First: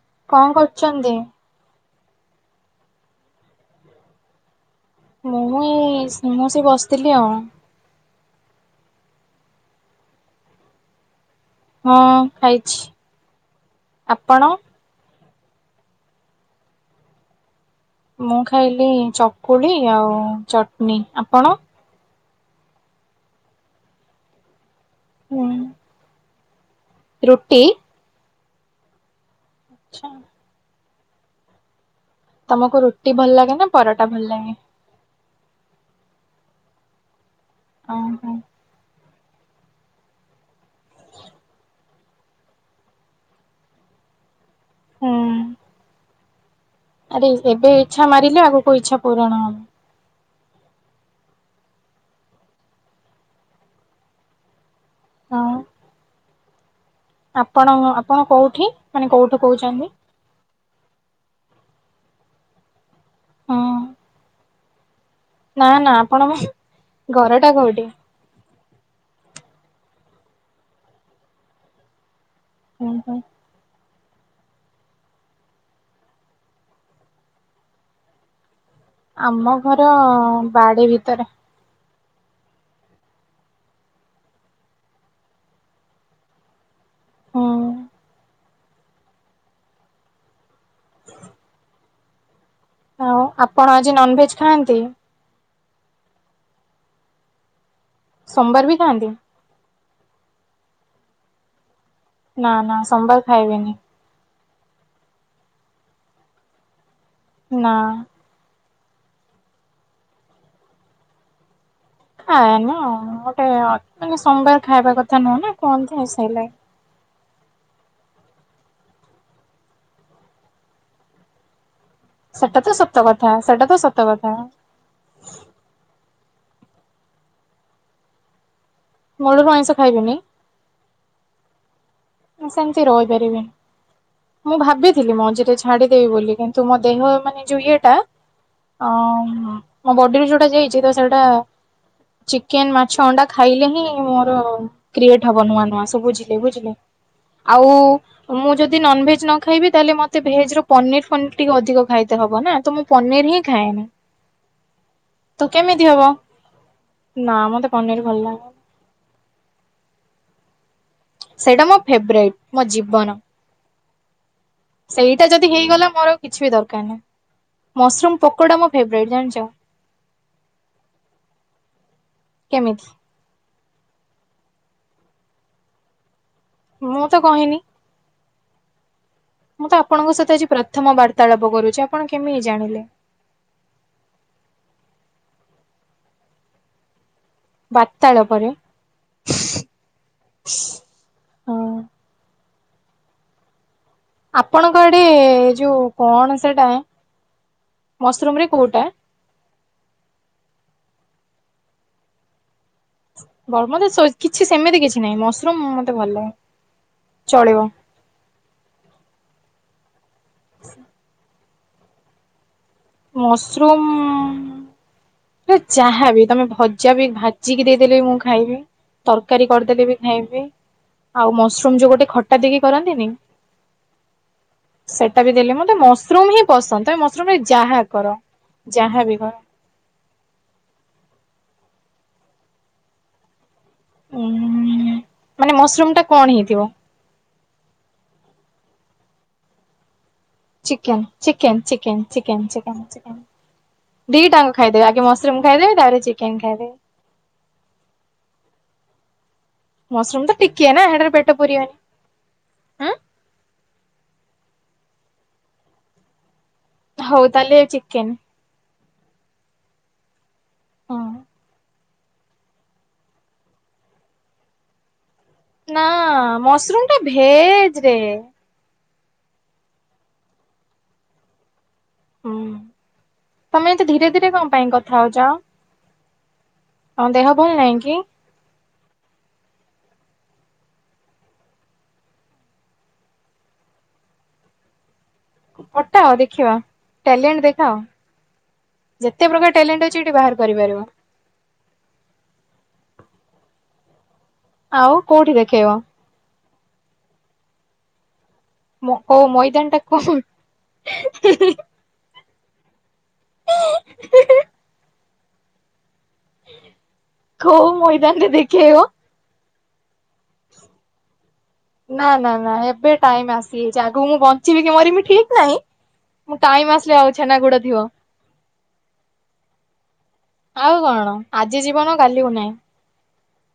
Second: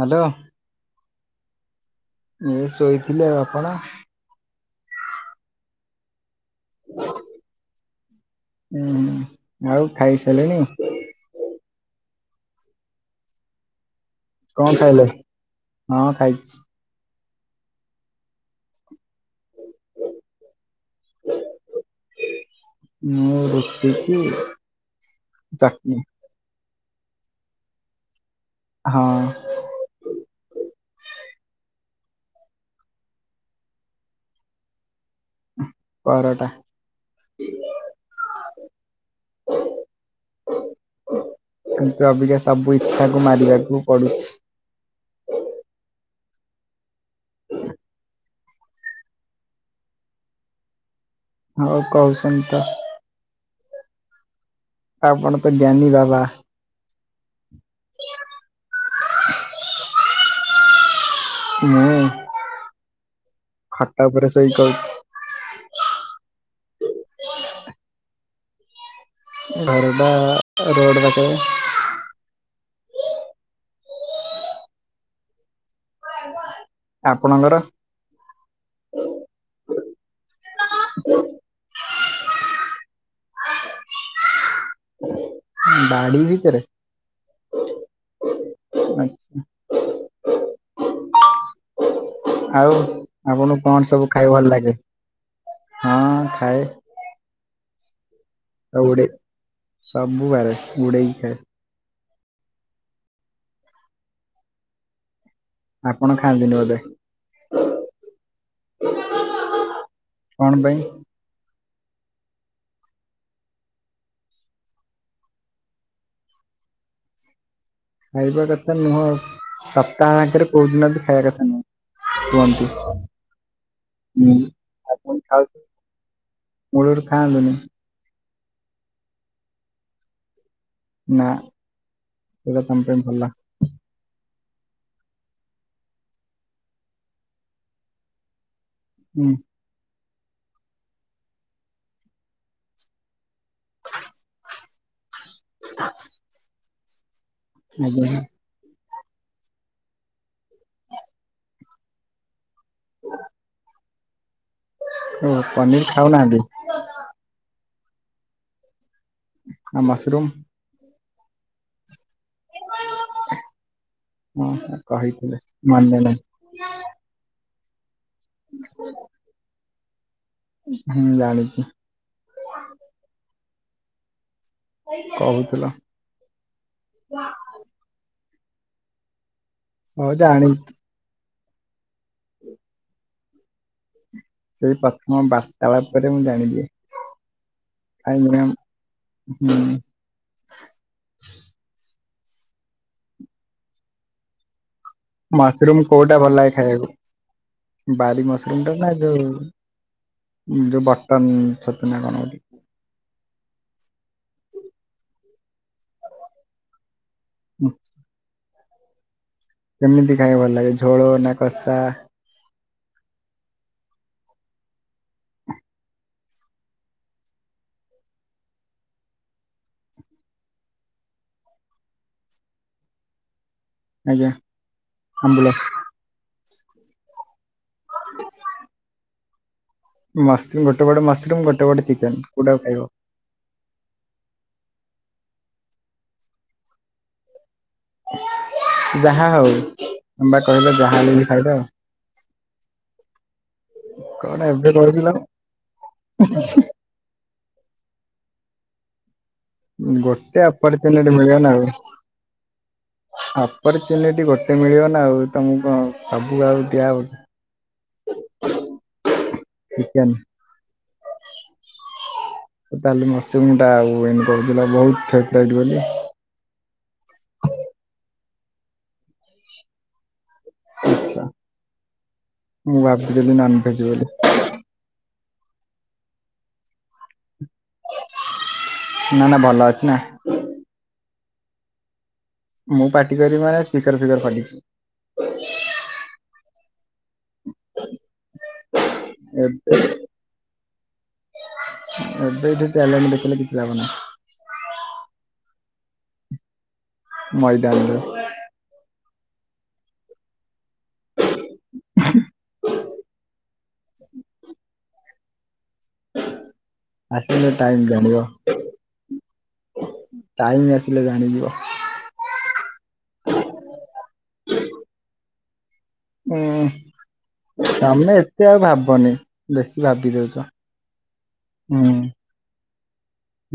Hello କଣ କରୁଛନ୍ତି? ଇ ଶୋଇଥିଲି ଆଉ ଆପଣ? ମୁଁ ଏ-ଏ-ଏ ମୁଁ ସେ ବସିଥିଲି ଆଉ। ଉ-ଉ-ଉ ଆଉ ଖାଇ ସାଇଲେଣି? ହଁ ଖାଇଛି। ଆପଣ? କଣ ଖାଇଲେ? ହଁ ଖାଇଛି। ମୁଁ ଖାଇଲି ଚକୁଳି ଆଉ ଚଟଣି। ଆପଣ? ମୁଁ ରୁଟି କି ହୁଁ ଚଟଣି। ରୁଟି? ହଁ। ଆଚ୍ଛା। ତମକୁ ରୁଟି ଭଲ ଲାଗେ ନା ପରଟା ଭଲ ଲାଗେ? ପରଟା। ଓହୋ। ହ କିନ୍ତୁ ଅବିକା ସବୁ ଇଚ୍ଛା କୁ ମାରିବାକୁ ପଡୁଛି। ହୁଁ। ଆରେ ଏବେ ଇଚ୍ଛା ମାରିଲେ ଆଗକୁ ଇଚ୍ଛା ପୂରଣ ହବ। ହଉ କହୁଛନ୍ତି ତ। ଆପଣ ହଁ। ତ ଜ୍ଞାନୀ ବାବା। ଆପଣ ଆପଣ କୋଉଠି ମାନେ କୋଉଠୁ କହୁଛନ୍ତି? ମୁୁଁ ହଁ ଖଟ ଉପରେ ସୋଇ କହୁଛି। ନା ନା ଆପଣ ଘର ଟା କୋଉଠି? ଘର ଟା-ଆ-ଆ-ଆ ରୋଡ଼ ପାଖରେ। ହୁଁ ହୁଁ। ଆପଣଙ୍କର? ଆମ ଘର-ଅ-ଅ-ଅ ବାଡି ଭିତରେ। ବାଡ଼ି ଭିତରେ? ହୁଁ। ଆଚ୍ଛା [unintelligible] ଆଉ ଆପଣଙ୍କୁ ଆପଣ କଣ ଆଜି ସବୁ ନନଭେଜ ଖାଇବା ଭଲ ଖାଆନ୍ତି? ଲାଗେ? ହଁ ଖାଏ। ସୋମବାର ବି ଆଉ ଉଡେ ଖାଆନ୍ତି? ସବୁ ବାରେ ବୁଡେଇକି ଖାଏ। ନା ନା ସୋମବାର ଖାଇବିନି। ଆପଣ ଖାଆନ୍ତିନି ବୋଧେ? ନା। କଣ ପାଇଁ? ଖାଏନି ଆଉ ଗୋଟେ ଅ ମାନେ ସୋମବାର ଖାଇବା କଥା ନୁହେଁ ନା କୁହନ୍ତି ସେଇଲାଗି। ଖାଇବା କଥା ନୁହଁ ସପ୍ତାହ ଆଙ୍କେରେ କୋଉ ଦିନ ବି ଖାଇବା କଥା ନୁହଁ। ସେଟା କୁହନ୍ତି ତ ସତ କଥା ସେଟା ତ ସତ କଥା। ଆ ପୁଣି ଖାଉଚ ମୁଳରୁ ଖାଆନ୍ତୁନି। ମୂଳୁର ଆଇଁଷ ଖାଇବିନି? ନା। ମୁଁ ସେମିତି ରହିପାରିବିନି। ହଁ [unintelligible] ମୁଁ ଭାବିଥିଲି ମଝିରେ ଛାଡିଦେବି ବୋଲି କିନ୍ତୁ ମୋ ଦେହ ମାନେ ଯୋଉ ଇଏଟା ଅ ହୁଁ ମ ମୋ ବଡିରୁ ଯୋଉଟା ଯାଇଚି ତ ସେଇଟା ଚିକେନ, ମାଛ, ଅଣ୍ଡା ଖାଇଲେ ହିଁ ମୋର କ୍ରିଏଟ ହବ ନୂଆ ନୂଆ। ସବୁ ବୁଝିଲେ ବୁଝିଲେ? ଆଉ ଆଜ୍ଞା। ମୁଁ ଯଦି ନନଭେଜ ନ ଖାଇବି ତାହେଲେ ମତେ ଭେଜ ର ପନିର ଫନିର ଟିକେ ଅଧିକ ଖାଇତେ ହବ ନା? ତ ମୁଁ ପନିର ହିଁ ଖାଏନି। ଓ ତ ପନିର କେମିତି ହବ? ଖାଉନାହାନ୍ତି ନା ମତେ ପନିର ଭଲ ଲାଗେ ଆଉ ମସରୁମ୍? ସେଇଟା ମୋ ଫେବରାଇଟ ମୋ ଜୀବନ। ହଁ ସେଇଟା କହିଥିଲେ ଯଦି ହେଇଗଲା ମନେ ମୋର ନାହିଁ ଆଉ କିଛି ବି ଦରକାର ନାହିଁ। ମସରୁମ୍ ପକୋଡା ମୋ ଫେବରାଇଟ୍ ଜାଣିଚ? ଉଁ ହୁଁ ଜାଣିଚି। କେମିତି? କହୁଥିଲ। ମୁଁ ତ କହିନି। ମୁଁ ତ ହଉ ଆପଣଙ୍କ ସହିତ ଆଜି ଜାଣିଛି ପ୍ରଥମ ବାର୍ତ୍ତାଳାପ କରୁଚି। ଆପଣ କେମିତି ଜାଣିଲେ? ସେଇ ପ୍ରଥମ ବାର୍ତ୍ତାଳାପରେ ମୁଁ ଜାଣିଲି। ବାର୍ତ୍ତାଳାପ ରେ? ହୁଁ ଆପଣଙ୍କ ଆଡେ ମସରୁମ୍ ଯୋଉ କୋଉଟା ଭଲ କଣ ଲାଗେ ସେଟା ଖାଇବାକୁ ବାରି ରେ ମସରୁମ ଟା କୋଉଟା ନା ଯୋଉ ଯୋଉ ବଟମ ଟା ଛତୁ ନା କଣ ଗୋଟେ? ବ ମତେ ସ୍ କିଛି ସେମିତି କିଛି ନାହିଁ ମସରୁମ ମତେ ଭଲ ଲାଗେ ଚଳିବ। କେମିତି ଖାଇବାକୁ ଭଲ ଲାଗେ ଝୋଳ ନା କଷା? ମସରୁମ୍ ରେ ଯାହା ବି ତମେ ଭଜା ବି ଭାଜିକି ଦେଇଦେଲେ ବି ମୁଁ ଖାଇବି। ତରକାରୀ କରିଦେଲେ ବି ଖାଇବି ଆଉ ମସରୁମ ଯୋଉ ଗୋଟେ ଖଟା ଦେଇକି କରନ୍ତିନି? ଆଜ୍ଞା ସେଟା ବି ଆମ୍ବୁଲ ଦେଲେ ମତେ ମସରୁମ ହିଁ ପସନ୍ଦ ତମେ ମସରୁମ ରେ ଯାହା କର ଯାହା ବି କର। ମସ ଗୋଟେ ପଟେ ମସରୁମ୍ ଗୋଟେ ପଟେ ଚିକେନ କୋଉଟା କୁ ଖାଇବ? ଉଁ ମାନେ ମସରୁମ ଟା କଣ ହେଇଥିବ? ଯାହା ହଉ ତମେ ବା କହିଲ ଯାହା ଚିକେନ ହେଲେ ବି ଚିକେନ ଖାଇଦବ। ଚିକେନ ଚିକେନ ଚିକେନ ଚିକେନ କଣ ଦିଟାଙ୍କ ଏବେ ଖାଇଦେବି ଆଗେ କହୁଥିଲ ମସରୁମ ଖାଇଦେବି ତା ପରେ ଚିକେନ ଖାଇଦେବି। ମସରୁମ ତ ଗୋଟେ ଟିକିଏ ନା ହେଟାରେ ଅପର୍ଚୁନିଟି ପେଟ ମିଳିବ ନା ପୁରିବନି ଆଉ। ଉଁ। ଅପର୍ଚୁନିଟି ଗୋଟେ ମିଳିବ ନା ଆଉ। ତମକୁ କଣ ସବୁ ଆଉ ଦିଆହବ ହଉ ତାହେଲେ ଚିକେନ୍। ଚିକେନ। ହଁ ତାହେଲେ ମସୃମଟା ଆଉ ଏନୁ କହୁଥିଲ ବହୁତ ଥେ ନା ମସରୁମ ଟା ଭେଜରେ। ଆଛା ମୁଁ ଭାବିଦେଲି ନନ୍ ଭେଜ ବୋଲି। ରେ କଣ ପାଇଁ କଥା ହୋଉଛ? ତମ ଦେହ ଭଲ ନାହିଁ କି? ନା ନା ଭଲ ଅଛି ନା। ମୁଁ ପାଟି କରିବି ମାନେ ସ୍ପିକର ଫିକର ଖଲିଛି। ପଟାଅ ଦେଖିବା। ଟ୍ୟାଲେଣ୍ଟ ଦେଖାଅ ଯେତେ ପ୍ରକାର ଟ୍ୟାଲେଣ୍ଟ ଏବେ ଅଛି ଏଠି ବାହାର କରିପାରିବ। ଏବେ ଏଇଠି ଟ୍ୟାଲେଣ୍ଟ ଦେଖେଇଲେ କିଛି ଲାଭ ନାହିଁ। ଆଉ କୋଉଠି ଦେଖେଇବ? ମଇଦାନରେ। ମ କୋଉ ମଇଦାନଟା କୋ ହି ହିଁ ହି [inaudible] ଆସିଲେ କୋଉ ଟାଇମ ଜାଣିିବ। ମଇଦାନରେ ଦେଖେଇବ ଟାଇମ ଆସିଲେ ଜାଣିଯିବ। ନା ନା ନା ଏବେ ଟାଇମ ଆସିଯାଇଛି। ଆଗକୁ ମୁଁ ବଞ୍ଚିବି କି ମରିିବି ଠିକ ନାହିଁ। ମୁଁ ଟାଇମ ହୁଁ ଆସିଲେ ଆଉ ଛେନାଗୁଡ ଥିବ। ତମେ ଏତେ ଆଉ ଭାବନି ବେଶୀ ଭାବି ଦୋଉଛ। ଆଉ କଣ ଆଜି ଯିବନ କାଲି କୁ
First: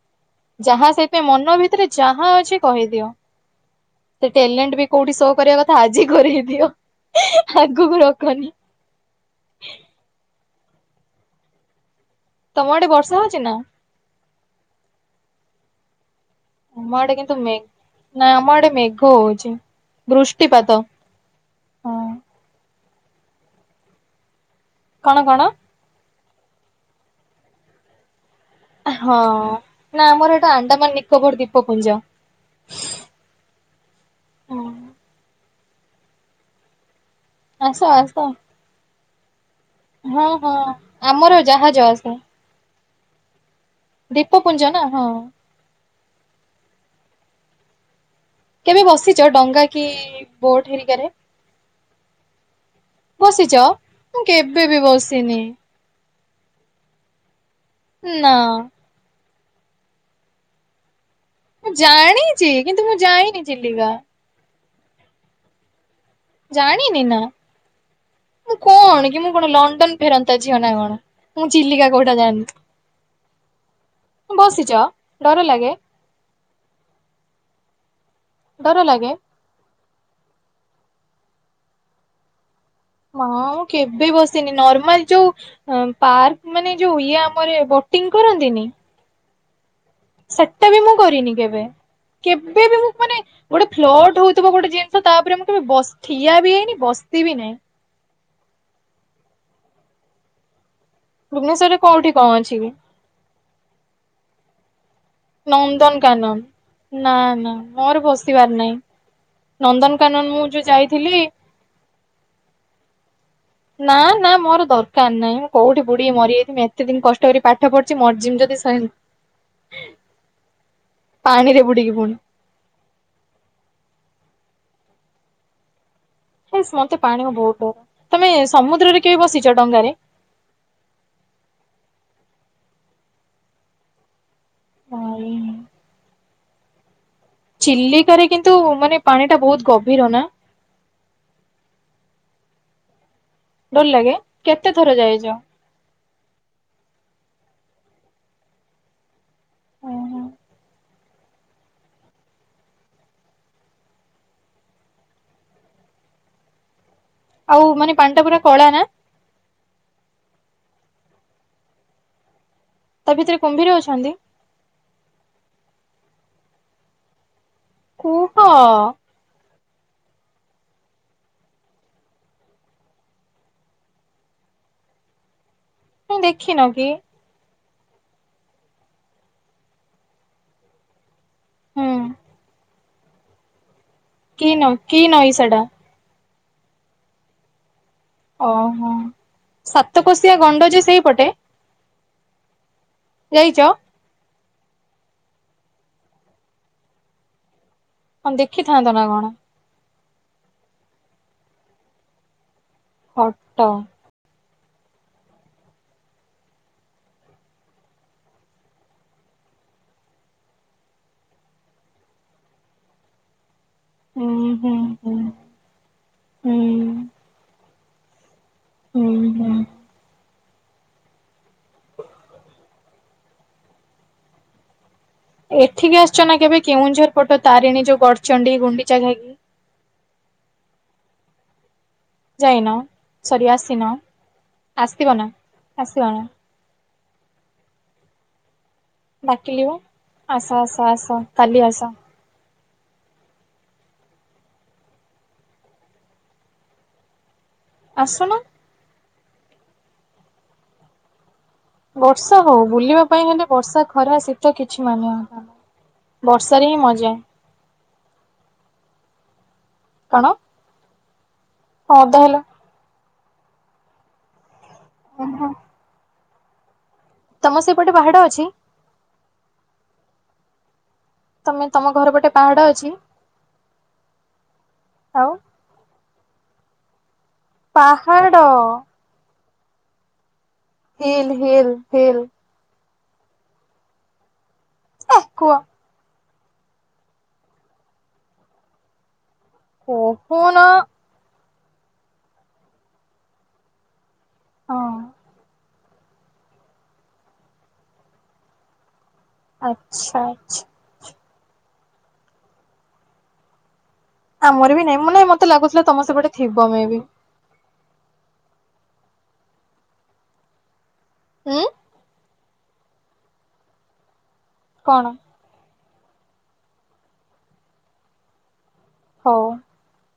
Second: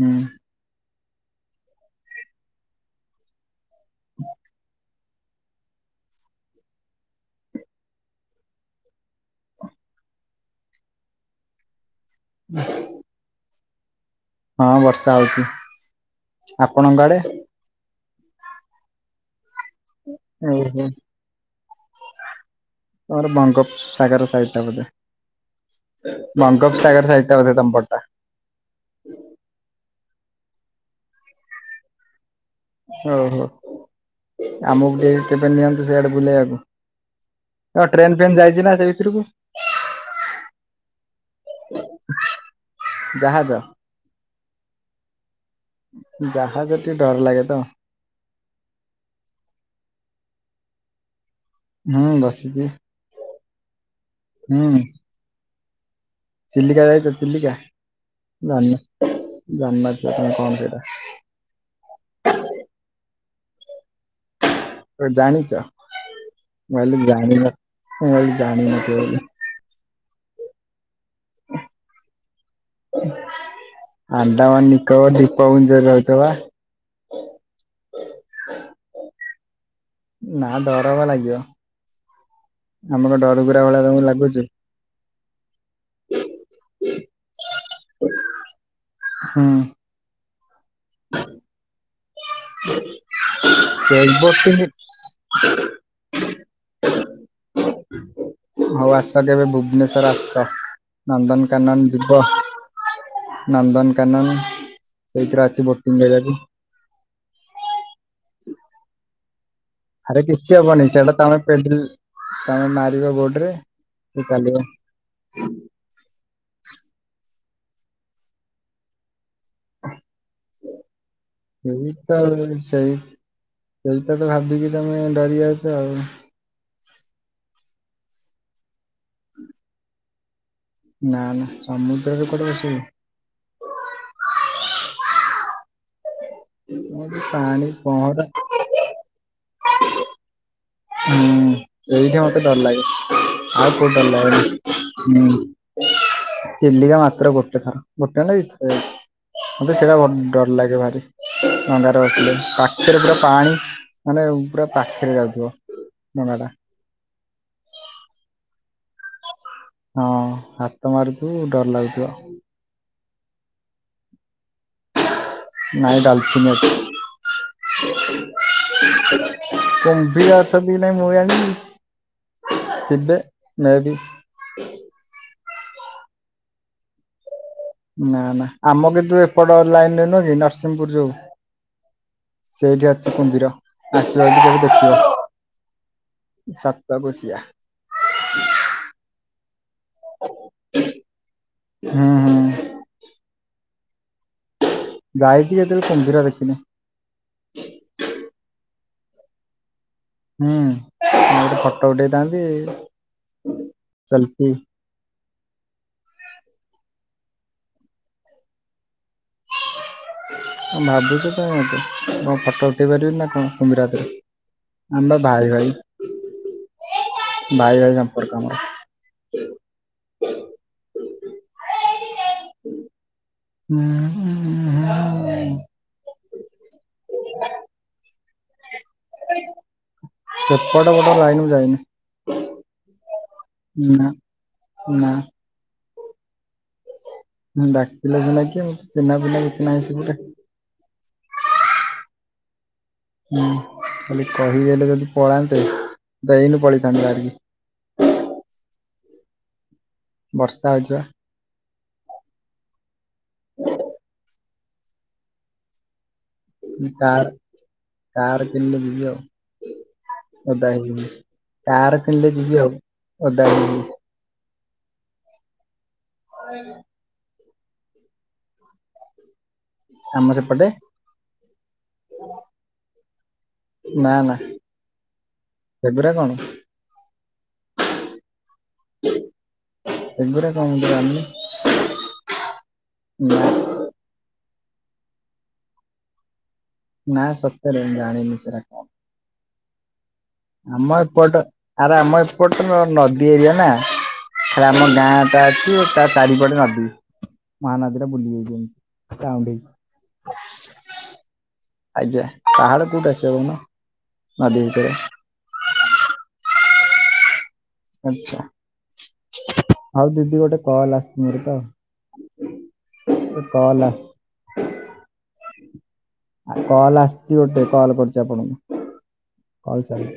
ହୁଁ ଯାହା ସେଥିପାଇଁ ମନ ଭିତରେ ଯାହା ଅଛି କହିଦିଅ। ସେ ଟ୍ୟାଲେଣ୍ଟ ବି କୋଉଠି ସୋ କରିବା କଥା, ଆଜି କରେଇ ଦିଅ ଆଗକୁ ରଖନି। ତମ ଆଡେ ବର୍ଷା ହଉଛି ନା? ହଁ ବର୍ଷା ହୋଉଛି। ଆପଣଙ୍କ ଆଡେ? ନାଇଁ ଆମ ଆଡେ ମେଘ ହୋଉଛି। ଓହୋ ହଁ ତମର ବଙ୍ଗୋପସାଗର ସାଇଟ ଟା ବୋଧେ। କଣ କଣ? ବଙ୍ଗୋପସାଗର ସାଇଟ୍ ଟା ବୋଧେ ତମପଟ ଟା। ହଁ ନା ଆମର ଏଟା ଆଣ୍ଡାମାନ ନିକୋବର ଦ୍ୱୀପପୁଞ୍ଜ। ଓହୋ ହଁ ଆମକୁ ଟିକେ କେବେ ନିଅନ୍ତୁ ସିଆଡେ ବୁଲେଇବାକୁ। ଆସ ହଁ ଆସ ଟ୍ରେନ ଫେନ୍ ଯାଇଛି ନା ସେ ଭିତରୁକୁ? ହଁ ହଁ ଆମର ଜାହାଜ ଆସେ। ଜାହାଜ ଦୀପପୁଞ୍ଜ ନା ହଁ ଜାହାଜ ଟିକେ ଡର ଲାଗେ ତ। କେବେ ବସିଛ ଡଙ୍ଗା କି ବୋଟ ହେରିକାରେ? ହୁଁ ବସିଛି। ବସିଛ ମୁଁ କେବେ ହୁଁ ବି ବସିନି। ଚିଲିକା ଯାଇଛ ଚିଲିକା? ନା। ଜାଣିନ ଜାଣିନଥିବ ତମେ କଣ ସେଇଟା। ମୁଁ ଜାଣିଛି କିନ୍ତୁ ମୁଁ ଯାଇନି ଚିଲିକା। ଓ ଜାଣିଚ। ଜାଣିନି ନା, ମୁଁ ଜାଣିନଥିବ କଣ ବୋଲି କି ମୁଁ କଣ ଲଣ୍ଡନ ଫେରନ୍ତା ଝିଅ ନା କଣ? ମୁଁ ଚିଲିକା କୋଉଟା ଜାଣିନି। ଆଣ୍ଡାମାନ ବସିଛ ନିକୋବର୍ ଡର ଲାଗେ ଦୀପପୁଞ୍ଜ ରେ ରହୁଛ ବା। ଡର ଲାଗେ? ନା ଡର କଣ ଲାଗିବ। ଆମେ କଣ ମା ମୁଁ ଡରୁକୁରା ଭଳିଆ ତମକୁ କେବେ ଲାଗୁଛୁ ବସିନି ନର୍ମାଲ ଯୋଉ ଅ ପାର୍କ ମାନେ ଯୋଉ ଇଏ ଆମର ବୋଟିଂ କରନ୍ତିନି ହୁଁ। ସେଟା ବି ମୁଁ କରିନି କେବେ, କେବେ ବି ମୁଁ ମାନେ ଗୋଟେ ସେଲ୍ ଫ୍ଲଟ ହଉଥିବ ବୋଟିଂ ଗୋଟେ ଜି ହ ତାପରେ ମୁଁ କେବେ ବସ୍ ଠିଆ ବି ହେଇନି ବସି ବି ନାହିଁ। [inaudible] ହୋଉ ଆସ କେବେ ଭୁବନେଶ୍ଵର ଆସ ଭୁବନେଶ୍ୱରରେ ନନ୍ଦନକାନନ କୋଉଠି ଯିବ। କଣ ଅଛି କି ନନ୍ଦନକାନନ ସେଇଥିରେ ଅଛି ବୋଟିଂ ନନ୍ଦନକାନନ। କରିବାକୁ। ନା ନା ମୋର ବସିବାର ନାହିଁ। ନନ୍ଦନକାନନ ମୁଁ ଯୋଉ ଯାଇଥିଲି। ପେଦେଲ ତମେ ମାରିବ ବୋଡରେ। ନା ନା ମୋର ଦର କାର ନାଇଁ, ମୁଁ କୋଉଠି ବୁଡ଼ିକି ମରିଯାଇଥିମି ଏତେ ଦିନ କଷ୍ଟ କରିକି ପାଠ ପଢ଼ିଛି। ମରିଯିମି ଯଦି ସ [inaudible] ପାଣିରେ ସେଇ ବୁଡିକି ପୁଣି ତ ସେଇ, ସେଇଟା ତ ଭାବିକି ତମେ ଡରି ଯାଉଛ ଆଉ। ହେସ୍ ମତେ ପାଣି କୁ ବହୁତ ଡର। ତମେ ସମୁଦ୍ରରେ କେବେ ବସିଛ ଡଙ୍ଗାରେ? ନା ନା ସମୁଦ୍ରରେ କୁଆଡ଼େ ଆସିବ। ଭାଇ। ପା ଚିଲିକାରେ କିନ୍ତୁ ମାନେ ପାଣି ଟା ବହୁତ ଗଭୀର ନା। ହୁଁ ଏଇଠି ମତେ ଡର ଲାଗେ ଆଉ କୋଉଠି ଡର ଲାଗେ ଲାଗେନି କେତେ ଥର ଯାଇଛ? ହୁଁ। ଚିଲିକା ମାତ୍ର ଗୋଟେ ଥର ଗୋଟେ ନା ଦି ଥର ଯାଇଛି। ମତେ ସେଇଟା ଡର ଲାଗେ ଭାରି ଡଙ୍ଗାରେ ବସିଲେ ପାଖରେ ପୁରା ପାଣି। ମାନେ ପୁରା ପାଖିରେ ଯାଉଥିବ। ନେବାଟା। ଆଉ ମାନେ ପାଣ୍ଟା ପୁରା କଳା ନା। ହଁ ହାତ ମାରୁଥିବୁ ଡର ଲାଗୁଥିବ। ତା ଭିତରେ କୁମ୍ଭୀର ଅଛନ୍ତି। ନାଇଁ ଡାଲଫିନ ଅଛି। କୁହ ତମେ କୁମ୍ଭିର ଅଛନ୍ତି ନାଇଁ ମୁଁ ଜାଣିନି ଥିବେ ମେବି। ତୁମେ ଦେଖିନ କି? ନା ନା ଆମ କିନ୍ତୁ ଏପଟ ଲାଇନରେ ନୁହେଁ କି ନରସିଂହପୁର ଯୋଉ। ହୁଁ ସେଇଠି ଅଛି କୁମ୍ଭୀର ଆସିବ ଯଦି କି କେବେ ନଈ କି ଦେଖିବ। ନଈ ସେଟା ସପ୍ତଗୋସିଆ। ଓହୋ ସାତକୋଶିଆ ଗଣ୍ଡ ଯେ ସେଇପଟେ। ହୁଁ ହୁଁ। ଯାଇଛ। ଯାଇଛି କେତେବେଳେ କୁମ୍ଭୀର ଦେଖିନି। କଣ ଦେଖିଥାନ୍ତ ନା କଣ? ହୁଁ ଗୋଟେ ଫଟୋ ଉଠେଇଥାନ୍ତି। ଫଟ। ସେଲ୍ଫି। କଣ ଭାବୁଛ ମୋତେ ମୁଁ କଣ ଫଟୋ ଉଠେଇ ପାରିବିନି ନା କଣ। କୁମ୍ଭୀର ହାତରେ ହୁଁ ହୁଁ ହୁଁ ଆମେପା ଭାଇ ଭାଇ ହୁଁ ଭାଇ ଭାଇ ଉପର କାମ। ହୁଁ ହୁଁ। ହୁଁ। ହୁଁ। ଏଠିକି ଆସିଛ ନା କେବେ କେଉଁଝର ପଟ ତାରିଣୀ ଯୋଉ ଗଡଚଣ୍ଡି ଗୁଣ୍ଡିଚା ଘାଇକି। ସେପଟ ପଟେ ଲାଇନ ମୁଁ ଯାଇନି। ଯାଇନ ସରି ଆସିନ ନା ଆସିବ ନା ଆସିବ ନା। ହୁଁ ଡାକିଲେ ସିନା କିିଏ ମତେ। ଡକିଲି ବା ଆସ ଆସ ଆସ କାଲି ଆସ। ହୁଁ ଖଲି କହିଦେଲେ ଯଦି ପଳାନ୍ତେ ମୁଁ ତ ଏଇନୁ ପଳେଇଥାନ୍ତି ବାହାରିକି। ଆସୁନ। ବର୍ଷା ହୋଉଚିବା। ବର୍ଷା ହୋଉ ବୁଲିବା ପାଇଁ ହେଲେ ବର୍ଷା ଖରା ଶୀତ କିଛି ମାନନା ବର୍ଷା ରେ ହିଁ ମଜା କାର କାର କିଣିଲେ ଯିବି ଆଉ। କଣ? ଓଦା ହେଇଯିବି ହଁ ତାର ଓଦା କିଣିଲେ ହେଲ ଯିବି ଆଉ ଓଦା ହେଇଯିବି। ଓହୋ। [unintelligible] ତମ ସେପଟେ ପାହାଡ ଅଛି। ଆମ ସେପଟେ ତମେ ତମ ଘର ଗୋଟେ ପାହାଡ ଅଛି ନା ନା ଆଉ ସେଗୁରା କଣ ପାହାଡ଼। ସେଗୁଡା କଣ ମୁଁ ଜାଣିନି। ହିଲ୍ ହିଲ୍ ହିଲ୍ ଏ କୁହ। ନାଁ ସତରେ ଜାଣିନି ସେରା କଣ। କୋହନ ଆମ ଏପଟ ଆରେ ଆମ ଏପଟ ନଦୀ ଏରିଆ ନା। ସାର୍ ହଁ ଆମ ଗାଁଟା ଅଛି। ତା ଚାରିପଟେ ନଦୀ ମହାନଦୀରେ ବୁଲି ଯାଇ ଯାଉଛନ୍ତି। ଆଚ୍ଛା ଆଚ୍ଛା। ଆଜ୍ଞା ପାାହାଡ କୋଉଠି ଆସିବ କୋହୁନ। ଆମର ବି ନାଇଁ ନାହିଁ ମତେ ଲାଗୁଥିଲା ତମ ସେପଟେ ଥିବ ମେବି। ଆଛା ଆଉ ଦିଦି ଗୋଟେ କଲ୍ ଆସିଛି ମୋର ତ। ଉଁ କଲ ଆ କଣ? କଲ୍ ଆସିଛି ଗୋଟେ କଲ୍ କରୁଛି ଆପଣଙ୍କୁ। ହଉ। ହଉ ସାର୍।